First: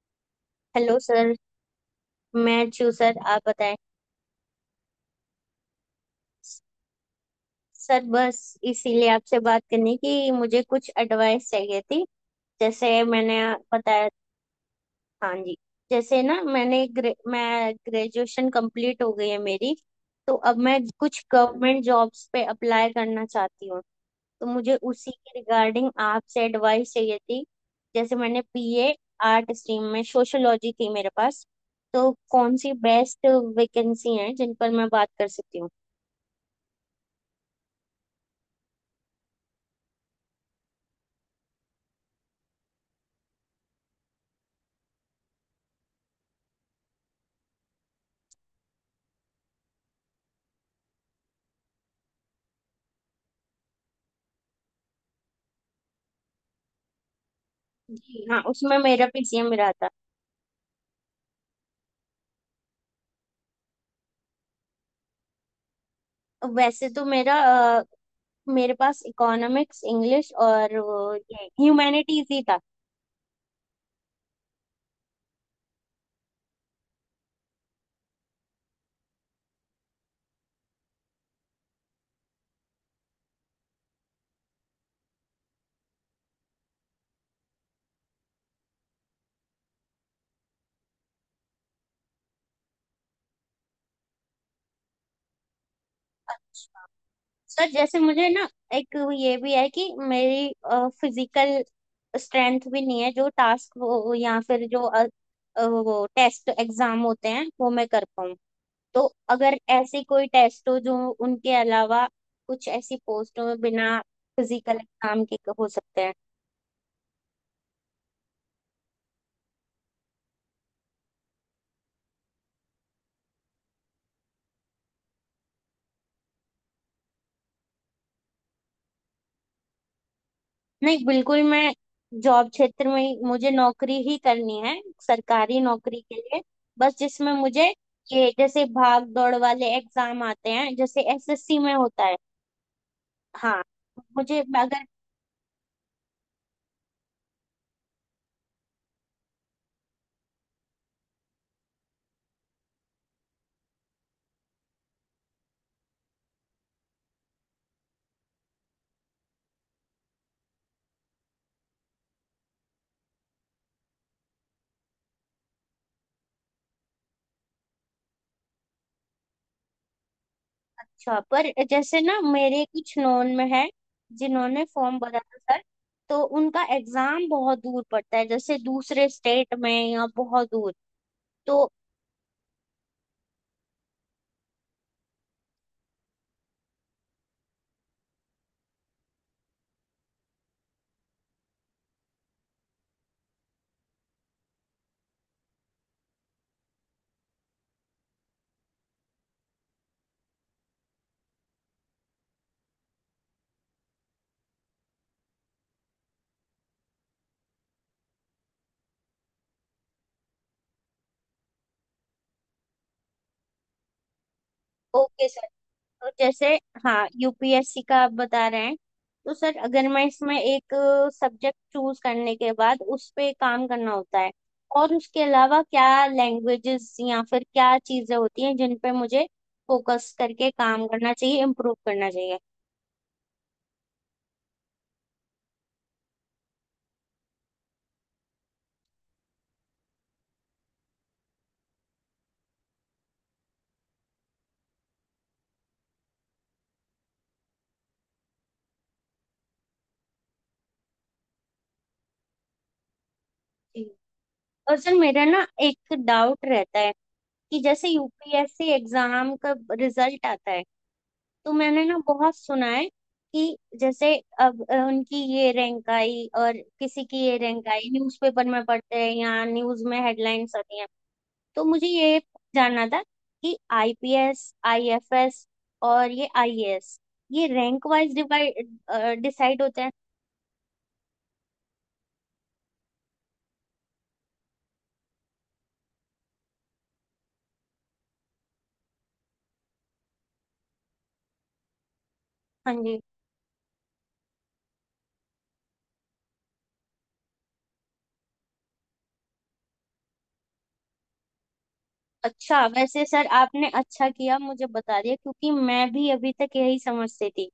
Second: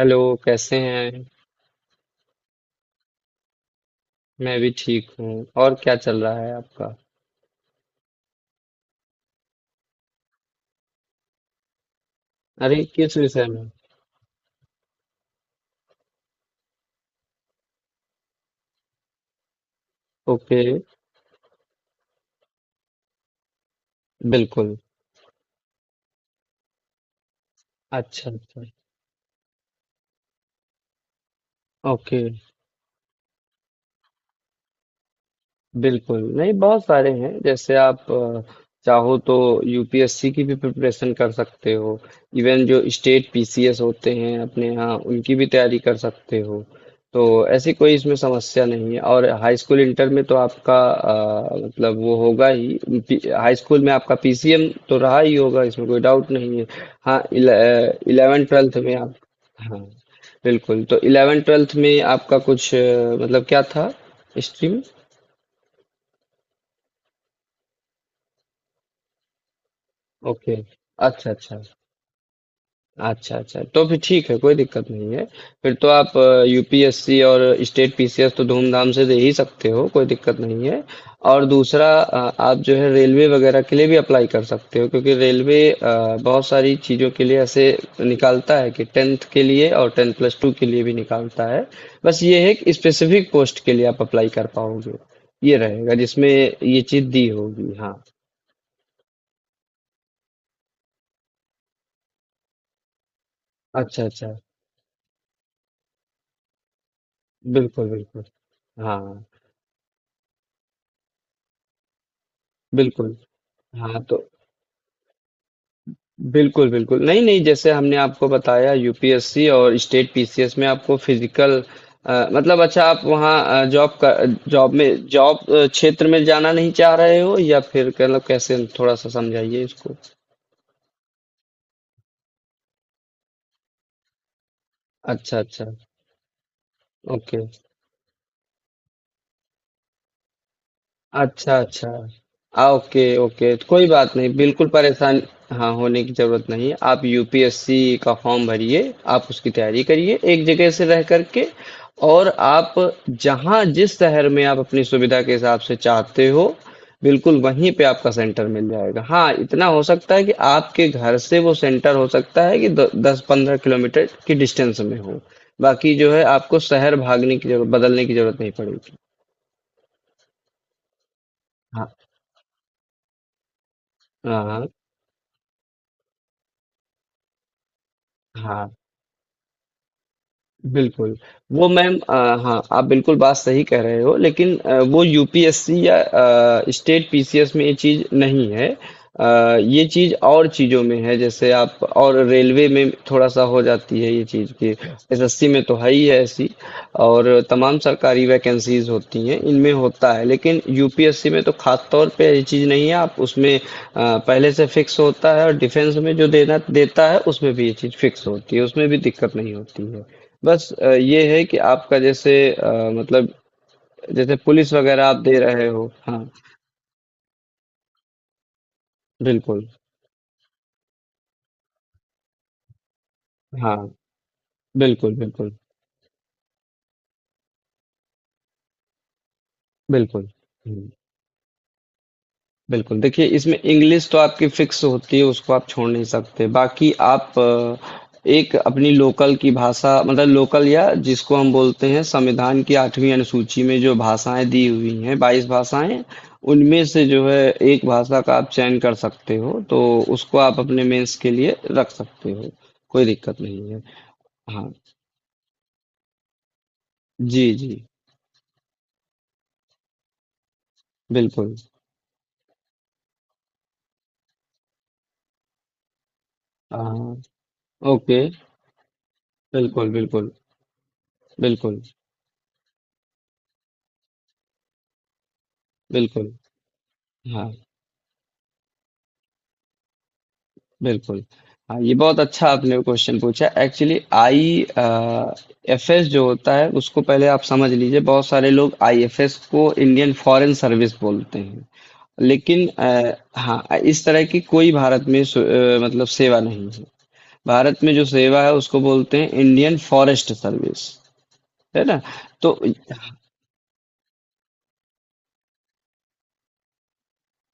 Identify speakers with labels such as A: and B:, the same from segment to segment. A: Hello. कैसे
B: hello
A: हैं?
B: Sir. मैं अच्छी हूँ सर आप बताएं।
A: मैं भी ठीक हूँ। और क्या चल रहा है आपका?
B: सर बस इसीलिए आपसे बात करनी कि मुझे कुछ एडवाइस चाहिए थी।
A: अरे
B: जैसे
A: किस
B: मैंने
A: विषय में?
B: बताया। हाँ जी। जैसे ना मैं ग्रेजुएशन कंप्लीट हो गई है मेरी। तो अब
A: ओके।
B: मैं कुछ गवर्नमेंट जॉब्स पे अप्लाई करना चाहती हूँ। तो मुझे
A: बिल्कुल।
B: उसी के रिगार्डिंग आपसे एडवाइस चाहिए थी। जैसे
A: अच्छा
B: मैंने
A: अच्छा।
B: बीए आर्ट स्ट्रीम में सोशियोलॉजी थी मेरे पास। तो
A: ओके।
B: कौन सी बेस्ट वैकेंसी है जिन पर मैं बात कर सकती हूँ।
A: बिल्कुल, नहीं बहुत सारे हैं जैसे आप चाहो तो यूपीएससी की भी प्रिपरेशन कर सकते हो। इवन जो स्टेट पीसीएस होते हैं अपने यहाँ उनकी भी तैयारी कर सकते हो। तो ऐसी कोई इसमें समस्या नहीं है। और हाई स्कूल इंटर में तो आपका मतलब वो होगा ही। हाई स्कूल में आपका पीसीएम तो रहा ही होगा, इसमें कोई डाउट नहीं है। हाँ,
B: जी हाँ,
A: इलेवेंथ ट्वेल्थ
B: उसमें
A: में
B: मेरा
A: आप।
B: पीसीएम रहा
A: हाँ
B: था।
A: बिल्कुल, तो इलेवेंथ ट्वेल्थ में आपका कुछ मतलब क्या था, हिस्ट्री में?
B: वैसे तो मेरा अ, मेरे पास इकोनॉमिक्स इंग्लिश
A: ओके।
B: और वो
A: अच्छा
B: ये
A: अच्छा।
B: ह्यूमैनिटीज ही था।
A: अच्छा अच्छा, तो फिर ठीक है, कोई दिक्कत नहीं है। फिर तो आप यूपीएससी और स्टेट पीसीएस तो धूमधाम से दे ही सकते हो, कोई दिक्कत नहीं है। और दूसरा, आप जो है रेलवे वगैरह के लिए भी अप्लाई कर सकते हो, क्योंकि रेलवे बहुत सारी चीज़ों के लिए ऐसे निकालता है कि टेंथ के लिए और टेंथ प्लस टू के लिए भी निकालता है। बस ये है कि स्पेसिफिक पोस्ट के लिए आप अप्लाई कर पाओगे, ये रहेगा जिसमें ये चीज़ दी
B: सर
A: होगी। हाँ।
B: जैसे मुझे ना एक ये भी है कि मेरी फिजिकल स्ट्रेंथ भी नहीं है जो टास्क
A: अच्छा
B: वो
A: अच्छा।
B: या फिर जो वो टेस्ट एग्जाम होते हैं वो मैं
A: बिल्कुल
B: कर
A: बिल्कुल।
B: पाऊँ। तो
A: हाँ
B: अगर ऐसी कोई टेस्ट हो जो उनके अलावा कुछ ऐसी
A: बिल्कुल।
B: पोस्ट हो बिना
A: हाँ, तो
B: फिजिकल एग्जाम के हो सकते हैं।
A: बिल्कुल, बिल्कुल। नहीं, नहीं, जैसे हमने आपको बताया यूपीएससी और स्टेट पीसीएस में आपको फिज़िकल मतलब, अच्छा, आप वहाँ जॉब का जॉब में जॉब अ, क्षेत्र में जाना नहीं चाह रहे हो या फिर मतलब कैसे, थोड़ा-सा समझाइए इसको?
B: नहीं, बिल्कुल मैं जॉब क्षेत्र में ही- मुझे नौकरी ही करनी है
A: अच्छा,
B: सरकारी
A: अच्छा।
B: नौकरी के लिए। बस जिसमें
A: ओके।
B: मुझे ये जैसे भाग दौड़ वाले एग्जाम आते हैं जैसे
A: अच्छा,
B: एसएससी में
A: अच्छा।
B: होता है।
A: Okay, okay.
B: हाँ,
A: तो कोई बात नहीं,
B: मुझे
A: बिल्कुल
B: अगर।
A: परेशान, हाँ, होने की ज़रूरत नहीं है। आप यूपीएससी का फॉर्म भरिए, आप उसकी तैयारी करिए एक जगह से रह कर के, और आप जहाँ जिस शहर में आप अपनी सुविधा के हिसाब से चाहते हो, बिल्कुल वहीं पे आपका सेंटर मिल जाएगा। हाँ, इतना हो सकता है कि आपके घर से वो सेंटर हो सकता है कि द 10-15 किलोमीटर की डिस्टेंस में हो। बाकी जो है आपको शहर भागने की ज़रूरत, बदलने की ज़रूरत नहीं पड़ेगी।
B: अच्छा पर
A: हाँ।
B: जैसे ना मेरे कुछ नोन में है
A: हाँ,
B: जिन्होंने
A: हाँ।
B: फॉर्म भरा था सर। तो उनका एग्जाम बहुत दूर पड़ता है जैसे
A: हाँ।
B: दूसरे स्टेट में या बहुत दूर।
A: बिल्कुल।
B: तो
A: वो मैम, हाँ, आप बिल्कुल बात सही कह रहे हो, लेकिन वो यूपीएससी या स्टेट पीसीएस में ये चीज़ नहीं है। ये चीज़ और चीज़ों में है, जैसे आप और रेलवे में थोड़ा-सा हो जाती है ये चीज़ कि एसएससी में तो है ही है ऐसी, और तमाम सरकारी वैकेंसीज़ होती हैं, इनमें होता है, लेकिन यूपीएससी में तो खास तौर पे ये चीज़ नहीं है। आप उसमें पहले से फिक्स होता है, और डिफेंस में जो देना देता है उसमें भी ये चीज़ फिक्स होती है, उसमें भी दिक्कत नहीं होती है। बस ये है कि आपका जैसे मतलब जैसे पुलिस वगैरह आप
B: ओके
A: दे
B: सर।
A: रहे हो,
B: तो
A: हाँ।
B: जैसे हाँ, यूपीएससी का आप बता रहे हैं। तो सर
A: बिल्कुल।
B: अगर मैं इसमें एक सब्जेक्ट चूज करने के बाद उस पे काम करना
A: हाँ,
B: होता है और
A: बिल्कुल।
B: उसके
A: बिल्कुल
B: अलावा क्या लैंग्वेजेस या फिर क्या चीजें होती हैं जिन पे मुझे फोकस
A: बिल्कुल।
B: करके काम
A: हम्म।
B: करना चाहिए, इम्प्रूव करना चाहिए।
A: बिल्कुल, देखिए इसमें इंग्लिश तो आपकी फ़िक्स होती है, उसको आप छोड़ नहीं सकते। बाकी आप एक अपनी लोकल की भाषा, मतलब लोकल या जिसको हम बोलते हैं संविधान की 8वीं अनुसूची में जो भाषाएँ दी हुई हैं, 22 भाषाएँ, उनमें से जो है एक भाषा का आप चयन कर सकते हो, तो उसको आप अपने मेंस के लिए रख सकते हो, कोई दिक्कत नहीं है।
B: जी।
A: हाँ,
B: और सर मेरा ना एक डाउट रहता है
A: जी,
B: कि
A: जी,
B: जैसे यूपीएससी एग्जाम का रिजल्ट आता है। तो
A: बिल्कुल।
B: मैंने ना बहुत सुना है कि जैसे अब उनकी ये रैंक आई और किसी
A: हाँ,
B: की ये रैंक आई,
A: ओके,
B: न्यूज़पेपर में पढ़ते हैं या न्यूज़
A: बिल्कुल,
B: में
A: बिल्कुल,
B: हेडलाइंस आती हैं। तो
A: बिल्कुल,
B: मुझे ये जानना था कि आईपीएस, आईएफएस और ये
A: बिल्कुल,
B: आईएएस ये
A: हाँ।
B: रैंक वाइज डिवाइड डिसाइड होते हैं।
A: बिल्कुल। हाँ, ये बहुत अच्छा आपने क्वेश्चन पूछा। एक्चुअली आई एफएस जो होता है उसको पहले आप समझ लीजिए। बहुत सारे लोग आईएफएस को इंडियन फॉरेन सर्विस बोलते हैं। लेकिन
B: हाँ जी।
A: हाँ, इस तरह की कोई भारत में मतलब सेवा नहीं है। भारत में जो सेवा है उसको बोलते हैं इंडियन फॉरेस्ट सर्विस। है ना?
B: अच्छा,
A: तो
B: वैसे सर आपने अच्छा किया मुझे बता दिया क्योंकि मैं भी अभी तक यही समझती थी।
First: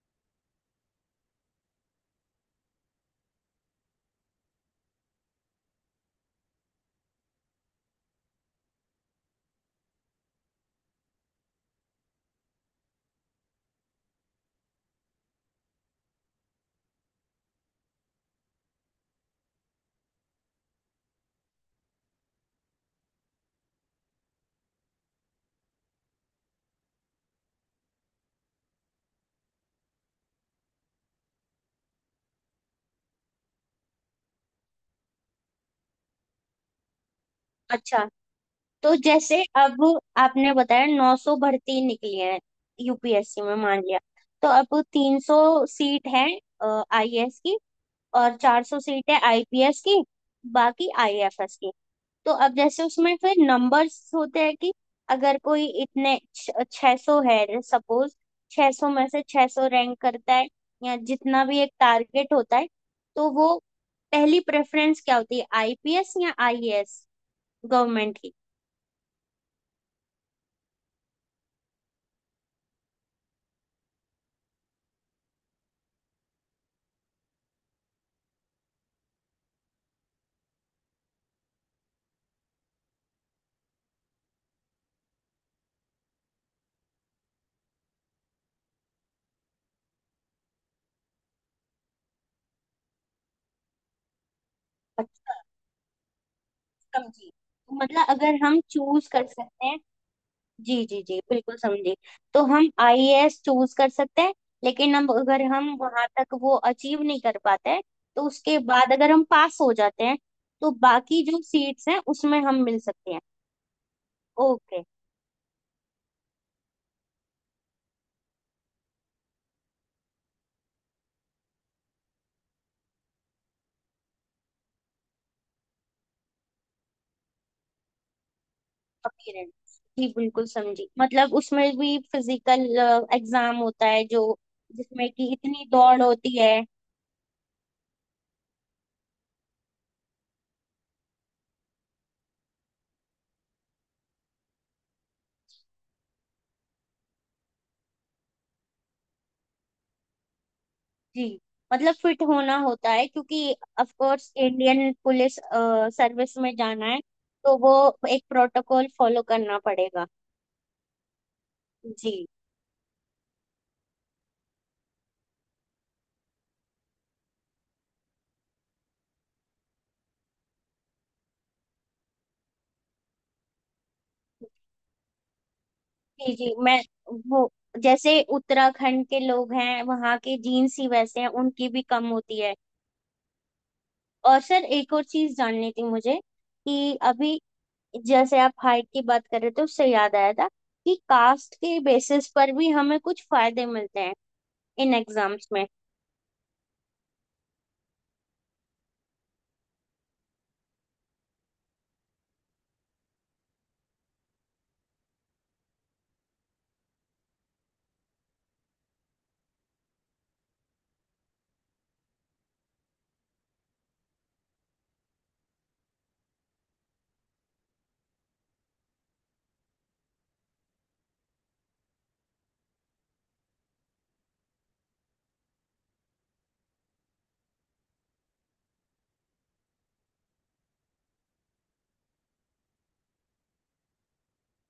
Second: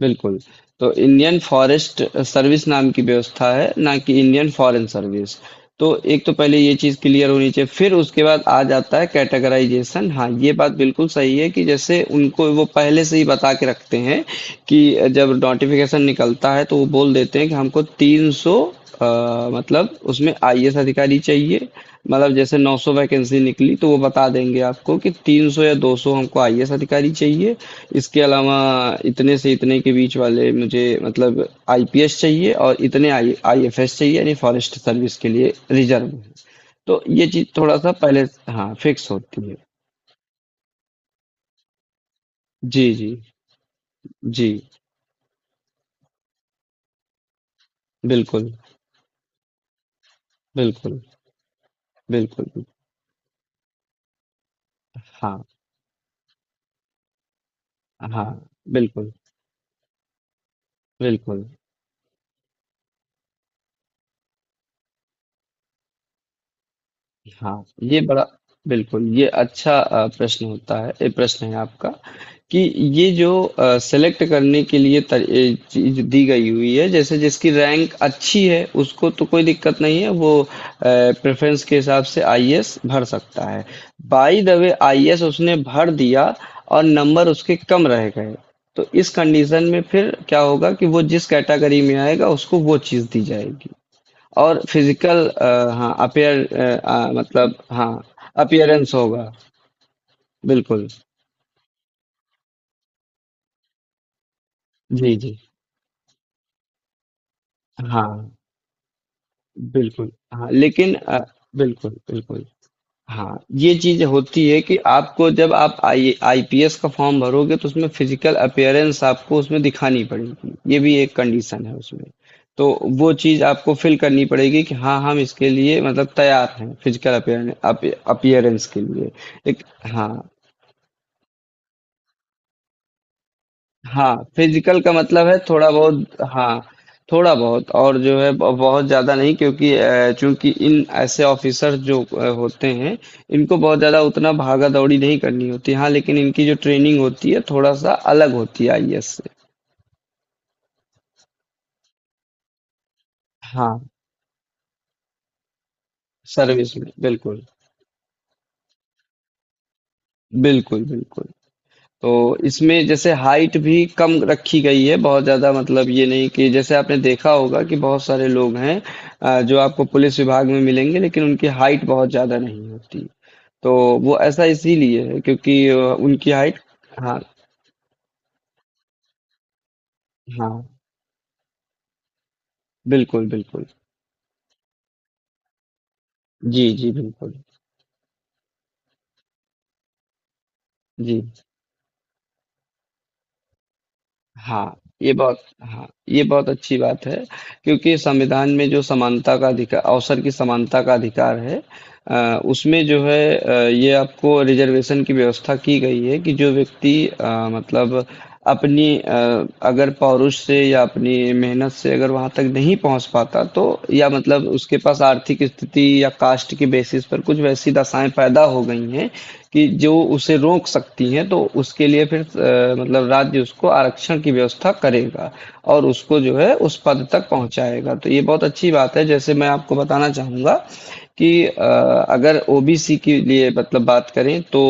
A: बिल्कुल। तो इंडियन फॉरेस्ट सर्विस नाम की व्यवस्था है, ना कि इंडियन फॉरेन सर्विस। तो एक तो पहले ये चीज़ क्लियर होनी चाहिए, फिर उसके बाद आ जाता है कैटेगराइजेशन। हाँ, ये बात बिल्कुल सही है कि जैसे उनको वो पहले से ही बता के रखते हैं कि जब नोटिफिकेशन निकलता है, तो वो बोल देते हैं कि हमको तीस 300 मतलब उसमें आईएएस अधिकारी चाहिए, मतलब जैसे 900 वैकेंसी निकली तो वो बता देंगे आपको कि 300 या 200 हमको आईएएस अधिकारी चाहिए। इसके अलावा इतने से इतने के बीच वाले मुझे मतलब आईपीएस चाहिए, और इतने आई आईएफएस चाहिए, यानी फॉरेस्ट सर्विस के लिए रिजर्व में। तो ये चीज थोड़ा सा
B: अच्छा,
A: पहले, हाँ,
B: तो
A: फिक्स
B: जैसे
A: होती है।
B: अब आपने बताया 900 भर्ती निकली है
A: जी जी
B: यूपीएससी में मान लिया। तो
A: जी।
B: अब 300 सीट है आईएएस की और
A: बिल्कुल
B: 400 सीट है आईपीएस की, बाकी
A: बिल्कुल।
B: आईएफएस की। तो
A: बिल्कुल
B: अब
A: बिल्कुल।
B: जैसे उसमें फिर नंबर्स होते हैं कि अगर
A: हाँ
B: कोई इतने छह सौ है सपोज,
A: हाँ।
B: 600 में
A: बिल्कुल
B: से 600 रैंक करता है या
A: बिल्कुल।
B: जितना भी एक टारगेट होता है। तो वो पहली प्रेफरेंस क्या होती है, आईपीएस या आईएएस
A: हाँ, ये
B: गवर्नमेंट
A: बड़ा, बिल्कुल, ये अच्छा प्रश्न होता है, ये प्रश्न है आपका कि ये जो सेलेक्ट करने के लिए ये चीज दी गई हुई है, जैसे जिसकी रैंक अच्छी है उसको तो कोई दिक्कत नहीं है, वो प्रेफरेंस के हिसाब से आईएएस भर सकता है। बाय द वे, आईएएस उसने भर दिया, और नंबर उसके कम रह गए, तो इस कंडीशन में फिर क्या होगा कि वो जिस कैटेगरी में आएगा उसको वो चीज दी जाएगी। और
B: की।
A: फिजिकल, हाँ, अपियर,
B: समझी।
A: मतलब, हाँ,
B: मतलब अगर हम
A: अपियरेंस
B: चूज कर
A: होगा।
B: सकते हैं। जी
A: बिल्कुल।
B: जी जी, बिल्कुल समझी। तो हम आईएएस चूज कर सकते हैं लेकिन हम
A: जी जी।
B: अगर हम वहां तक वो अचीव नहीं कर पाते हैं,
A: हाँ
B: तो उसके बाद अगर हम पास हो जाते
A: बिल्कुल।
B: हैं
A: हाँ
B: तो
A: लेकिन
B: बाकी जो सीट्स
A: बिल्कुल
B: हैं उसमें
A: बिल्कुल।
B: हम मिल सकते हैं।
A: हाँ, ये चीज होती है कि
B: ओके।
A: आपको जब आप आई आईपीएस का फॉर्म भरोगे तो उसमें फिजिकल अपियरेंस आपको उसमें दिखानी पड़ेगी, ये भी एक कंडीशन है उसमें। तो वो चीज आपको फिल करनी पड़ेगी कि हाँ हम इसके लिए मतलब तैयार हैं फिजिकल अपियरेंस के लिए। एक,
B: अपीयरेंस जी,
A: हाँ
B: बिल्कुल समझी। मतलब उसमें भी फिजिकल एग्जाम होता है
A: हाँ,
B: जो
A: फिजिकल का
B: जिसमें
A: मतलब
B: कि
A: है
B: इतनी
A: थोड़ा
B: दौड़
A: बहुत,
B: होती है।
A: हाँ। थोड़ा बहुत, और जो है बहुत ज्यादा नहीं, क्योंकि चूंकि इन ऐसे ऑफिसर जो होते हैं, इनको बहुत ज्यादा उतना भागा दौड़ी नहीं करनी होती, हाँ, लेकिन इनकी जो ट्रेनिंग होती है थोड़ा सा अलग होती है आईएएस से।
B: जी। मतलब फिट होना होता है क्योंकि
A: हाँ,
B: of course Indian police service में
A: सर्विस
B: जाना
A: में
B: है।
A: बिल्कुल।
B: तो वो एक प्रोटोकॉल फॉलो करना पड़ेगा।
A: बिल्कुल बिल्कुल। तो
B: जी
A: इसमें जैसे हाइट भी कम रखी गई है, बहुत ज़्यादा मतलब ये नहीं कि, जैसे आपने देखा होगा कि बहुत सारे लोग हैं जो आपको पुलिस विभाग में मिलेंगे लेकिन उनकी हाइट बहुत ज़्यादा नहीं होती। तो वो ऐसा इसीलिए है क्योंकि उनकी
B: जी जी।
A: हाइट।
B: मैं
A: हाँ,
B: वो जैसे उत्तराखंड के लोग हैं वहाँ के
A: हाँ,
B: जीन्स ही वैसे हैं, उनकी भी कम होती है।
A: बिल्कुल, बिल्कुल।
B: और सर एक और चीज जाननी थी मुझे
A: जी, जी,
B: कि
A: बिल्कुल।
B: अभी जैसे आप हाइट की बात कर रहे थे उससे याद आया था कि
A: जी,
B: कास्ट के बेसिस पर भी हमें कुछ फायदे मिलते हैं
A: हाँ,
B: इन
A: ये बहुत,
B: एग्जाम्स में।
A: हाँ, ये बहुत अच्छी बात है, क्योंकि संविधान में जो समानता का अधिकार, अवसर की समानता का अधिकार है, उसमें जो है ये आपको रिजर्वेशन की व्यवस्था की गई है कि जो व्यक्ति मतलब अपनी अगर पौरुष से या अपनी मेहनत से अगर वहां तक नहीं पहुंच पाता, तो या मतलब उसके पास आर्थिक स्थिति या कास्ट के बेसिस पर कुछ वैसी दशाएं पैदा हो गई हैं कि जो उसे रोक सकती हैं, तो उसके लिए फिर मतलब राज्य उसको आरक्षण की व्यवस्था करेगा और उसको जो है उस पद तक पहुंचाएगा। तो ये बहुत अच्छी बात है, जैसे मैं आपको बताना चाहूंगा कि अगर ओबीसी के लिए मतलब बात करें तो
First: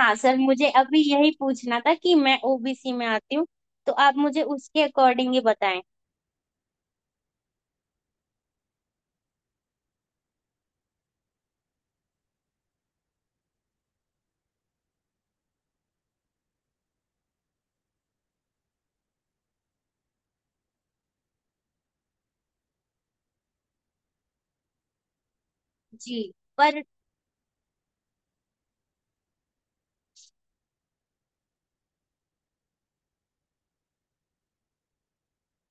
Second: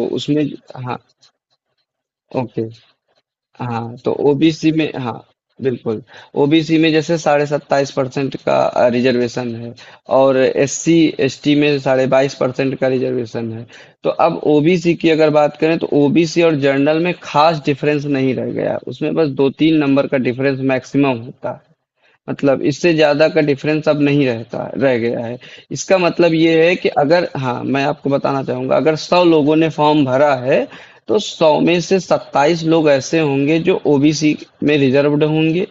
B: हाँ सर,
A: उसमें।
B: मुझे
A: हाँ।
B: अभी यही पूछना था कि मैं
A: ओके।
B: ओबीसी में आती हूँ। तो
A: हाँ, तो
B: आप मुझे
A: ओबीसी
B: उसके
A: में, हाँ।
B: अकॉर्डिंग ही बताएं।
A: बिल्कुल। ओबीसी में जैसे 27.5% का रिजर्वेशन है, और एससी एसटी में 22.5% का रिजर्वेशन है। तो अब ओबीसी की अगर बात करें तो ओबीसी और जनरल में खास डिफरेंस नहीं रह गया, उसमें बस दो तीन नंबर का डिफरेंस मैक्सिमम होता है, मतलब इससे ज़्यादा का डिफरेंस अब नहीं रहता, रह गया है। इसका
B: जी।
A: मतलब ये है
B: पर
A: कि, अगर, हाँ, मैं आपको बताना चाहूँगा, अगर 100 लोगों ने फॉर्म भरा है, तो 100 में से 27 लोग ऐसे होंगे जो ओबीसी में रिजर्व्ड होंगे,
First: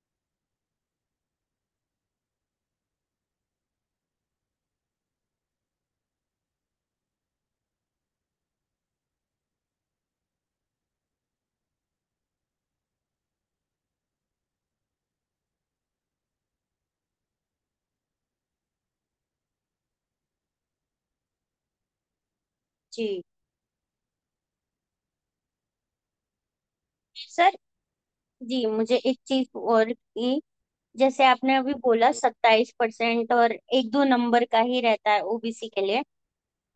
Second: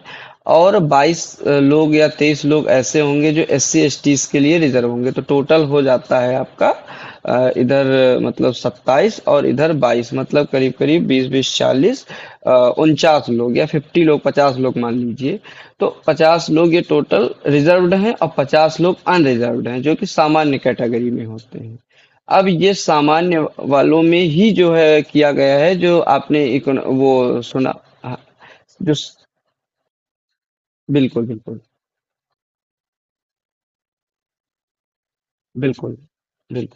A: और 22 लोग या 23 लोग ऐसे होंगे जो एससी एसटी के लिए रिजर्व होंगे। तो टोटल हो जाता है आपका, इधर मतलब 27 और इधर 22, मतलब करीब करीब 20 बीस, 40, 49 लोग, या 50 लोग, 50 लोग मान लीजिए। तो 50 लोग ये टोटल रिजर्व्ड हैं और 50 लोग अनरिजर्व्ड हैं, जो कि सामान्य कैटेगरी में होते हैं। अब ये
B: जी
A: सामान्य वालों में ही जो है किया गया है, जो आपने वो
B: सर।
A: सुना। हाँ,
B: जी
A: जो।
B: मुझे एक चीज और की, जैसे
A: बिल्कुल
B: आपने
A: बिल्कुल।
B: अभी बोला 27% और एक दो नंबर का ही रहता है ओबीसी के
A: बिल्कुल
B: लिए।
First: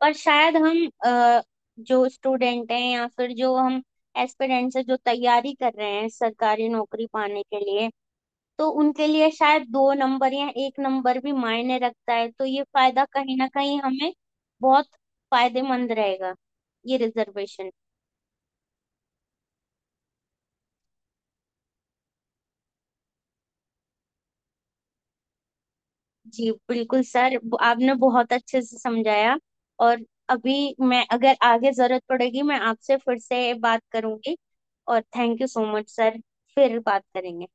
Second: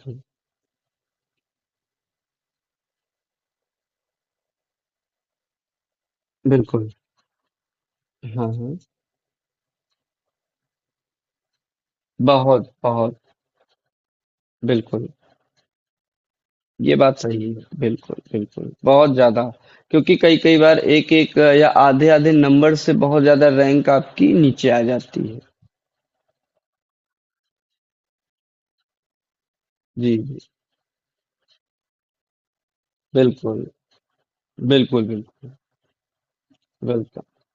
B: पर शायद हम जो स्टूडेंट हैं या फिर जो हम एस्पिरेंट्स से जो तैयारी कर रहे हैं सरकारी
A: बिल्कुल।
B: नौकरी पाने के लिए,
A: हाँ
B: तो
A: हाँ।
B: उनके लिए शायद दो नंबर या एक नंबर भी मायने रखता है। तो ये
A: बहुत
B: फायदा
A: बहुत,
B: कहीं ना कहीं हमें बहुत
A: बिल्कुल।
B: फायदेमंद रहेगा
A: ये
B: ये
A: बात सही है,
B: रिजर्वेशन।
A: बिल्कुल बिल्कुल, बहुत ज्यादा, क्योंकि कई कई बार एक एक या आधे आधे नंबर से बहुत ज्यादा रैंक आपकी नीचे आ जाती है।
B: जी बिल्कुल सर, आपने बहुत अच्छे से समझाया। और
A: जी जी।
B: अभी मैं अगर आगे जरूरत पड़ेगी मैं आपसे फिर से
A: बिल्कुल
B: बात करूंगी। और
A: बिल्कुल।
B: थैंक यू
A: बिल्कुल
B: सो मच सर, फिर बात
A: बिल्कुल।
B: करेंगे।